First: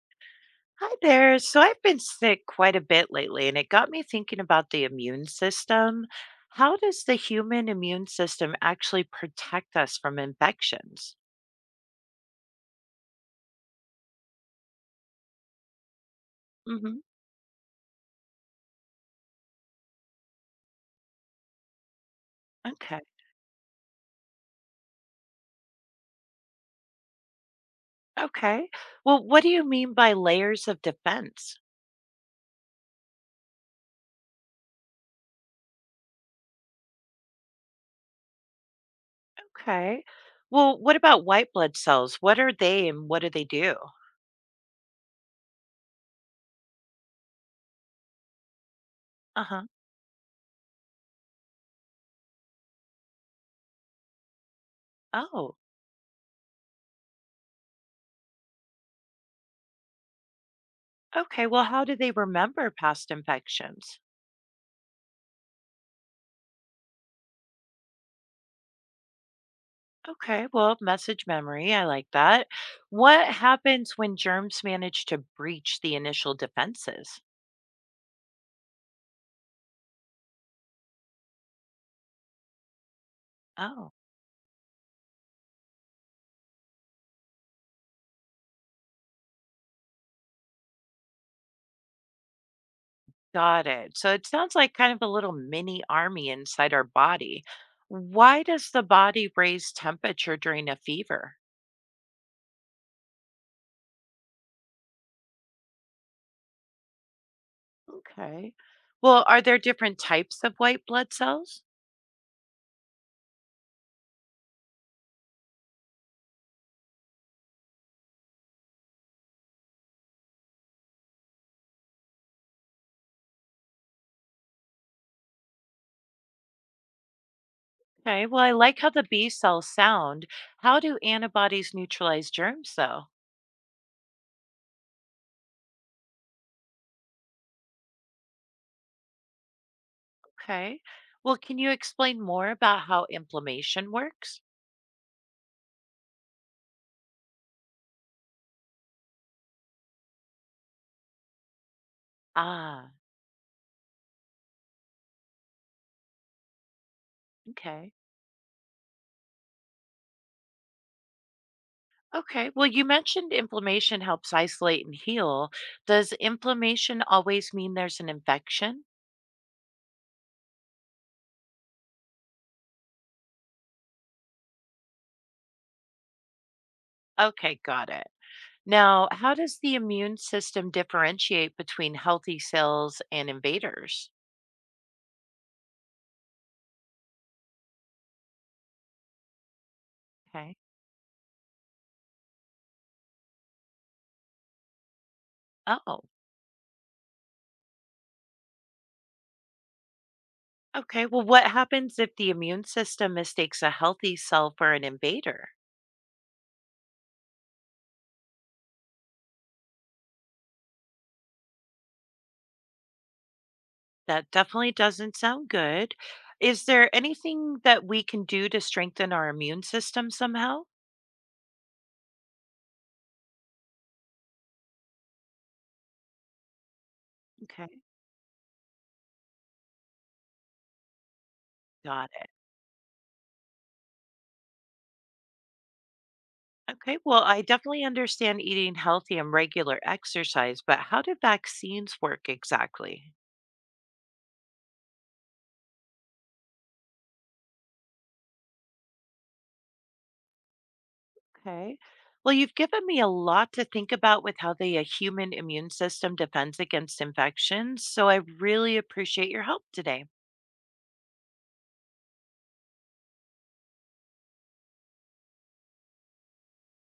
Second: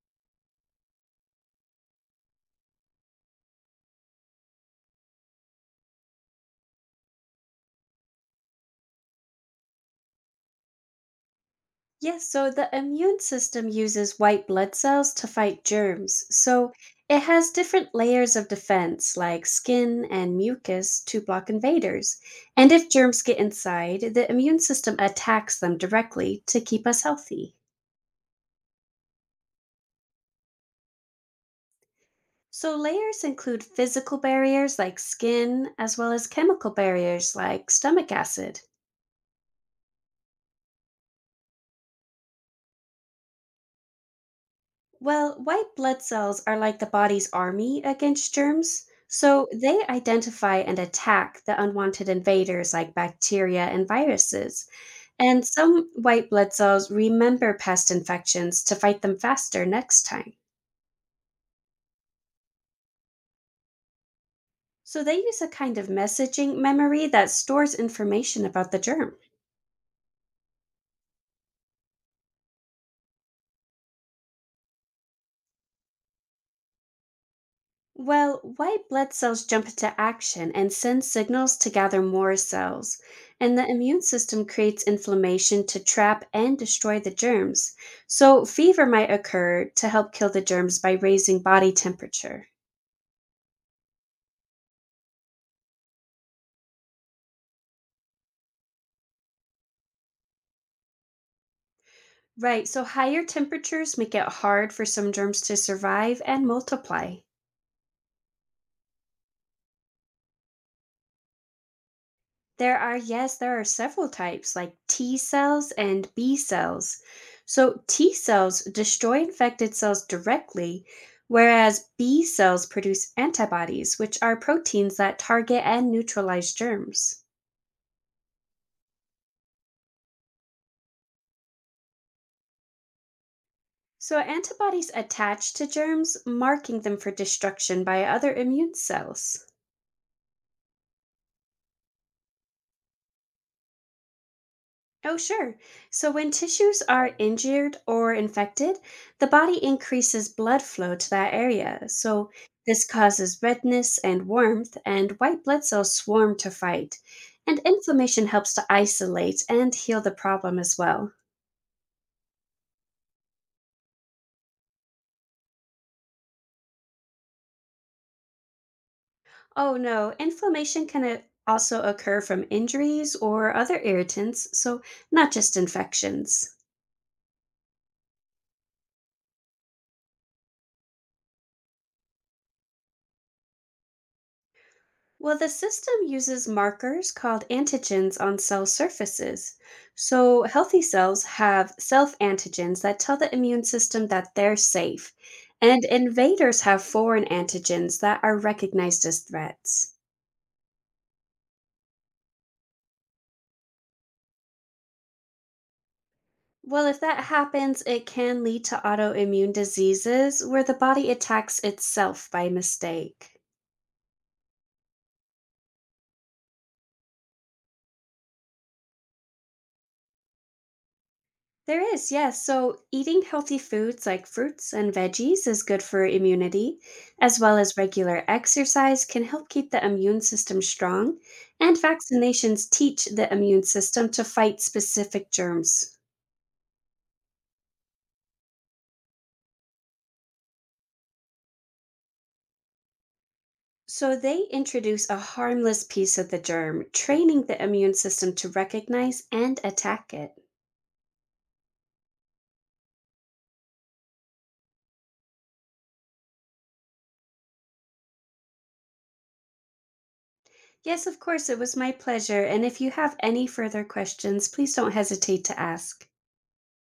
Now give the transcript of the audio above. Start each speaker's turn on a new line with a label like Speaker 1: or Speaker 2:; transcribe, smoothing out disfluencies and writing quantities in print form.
Speaker 1: Hi there. So I've been sick quite a bit lately, and it got me thinking about the immune system. How does the human immune system actually protect us from infections?
Speaker 2: Yes, so the immune system uses white blood cells to fight germs. So
Speaker 1: Hmm.
Speaker 2: it has different layers of defense, like skin and mucus, to block invaders. And if
Speaker 1: Okay.
Speaker 2: germs get inside, the immune system attacks them directly to keep us healthy.
Speaker 1: Okay. Well, what do you mean by layers of defense?
Speaker 2: So layers include physical barriers like skin, as well as chemical barriers like stomach acid.
Speaker 1: Okay. Well, what about white blood cells? What are they and what do they do?
Speaker 2: Well, white blood cells are like the body's army against germs, so
Speaker 1: Uh-huh.
Speaker 2: they identify and attack the unwanted invaders like bacteria and viruses. And
Speaker 1: Oh,
Speaker 2: some white blood cells remember past infections to fight them faster next time.
Speaker 1: okay. Well, how do they remember past infections?
Speaker 2: So they use a kind of messaging memory that stores information about the germ.
Speaker 1: Okay, well, message memory, I like that. What happens when germs manage to breach the initial defenses?
Speaker 2: Well, white blood cells jump into action and send signals to gather more cells, and the
Speaker 1: Oh,
Speaker 2: immune system creates inflammation to trap and destroy the germs. So, fever might occur to help kill the germs by raising body temperature.
Speaker 1: got it. So it sounds like kind of a little mini army inside our body. Why does the body raise temperature during a fever?
Speaker 2: Right, so higher temperatures make it hard for some germs to survive and multiply.
Speaker 1: Okay. Well, are there different types of white blood cells?
Speaker 2: There are, yes, there are several types like T cells and B cells. So, T cells destroy infected cells directly, whereas B cells produce antibodies, which are proteins that target and neutralize germs.
Speaker 1: Okay, well, I like how the B cells sound. How do antibodies neutralize germs, though?
Speaker 2: So, antibodies attach to germs, marking them for destruction by other immune cells.
Speaker 1: Okay. Well, can you explain more about how inflammation works?
Speaker 2: Oh, sure. So, when tissues are injured or infected, the body increases blood flow to that area. So, this
Speaker 1: Ah,
Speaker 2: causes redness and warmth, and white blood cells swarm to fight. And
Speaker 1: okay.
Speaker 2: inflammation helps to isolate and heal the problem as well.
Speaker 1: Okay. Well, you mentioned inflammation helps isolate and heal. Does inflammation always mean there's an infection?
Speaker 2: Oh, no, inflammation can also occur from injuries or other irritants, so not just infections.
Speaker 1: Okay, got it. Now, how does the immune system differentiate between healthy cells and invaders?
Speaker 2: Well, the system uses markers called antigens on cell surfaces. So,
Speaker 1: Okay.
Speaker 2: healthy cells have self antigens that tell the immune system that they're safe, and
Speaker 1: Oh,
Speaker 2: invaders have foreign antigens that are recognized as threats.
Speaker 1: okay. Well, what happens if the immune system mistakes a healthy cell for an invader?
Speaker 2: Well, if that happens, it can lead to autoimmune diseases where the body attacks itself by mistake.
Speaker 1: That definitely doesn't sound good. Is there anything that we can do to strengthen our immune system somehow?
Speaker 2: There is, yes. So, eating healthy foods like fruits and veggies is good for immunity, as well as
Speaker 1: Okay,
Speaker 2: regular exercise can help keep the immune system strong, and
Speaker 1: got it.
Speaker 2: vaccinations teach the immune system to fight specific germs.
Speaker 1: Okay, well, I definitely understand eating healthy and regular exercise, but how do vaccines work exactly?
Speaker 2: So, they introduce a harmless piece of the germ, training the immune system to recognize and attack it.
Speaker 1: Okay. Well, you've given me a lot to think about with how the human immune system defends against infections, so I really appreciate your help today.
Speaker 2: Yes, of course, it was my pleasure. And if you have any further questions, please don't hesitate to ask.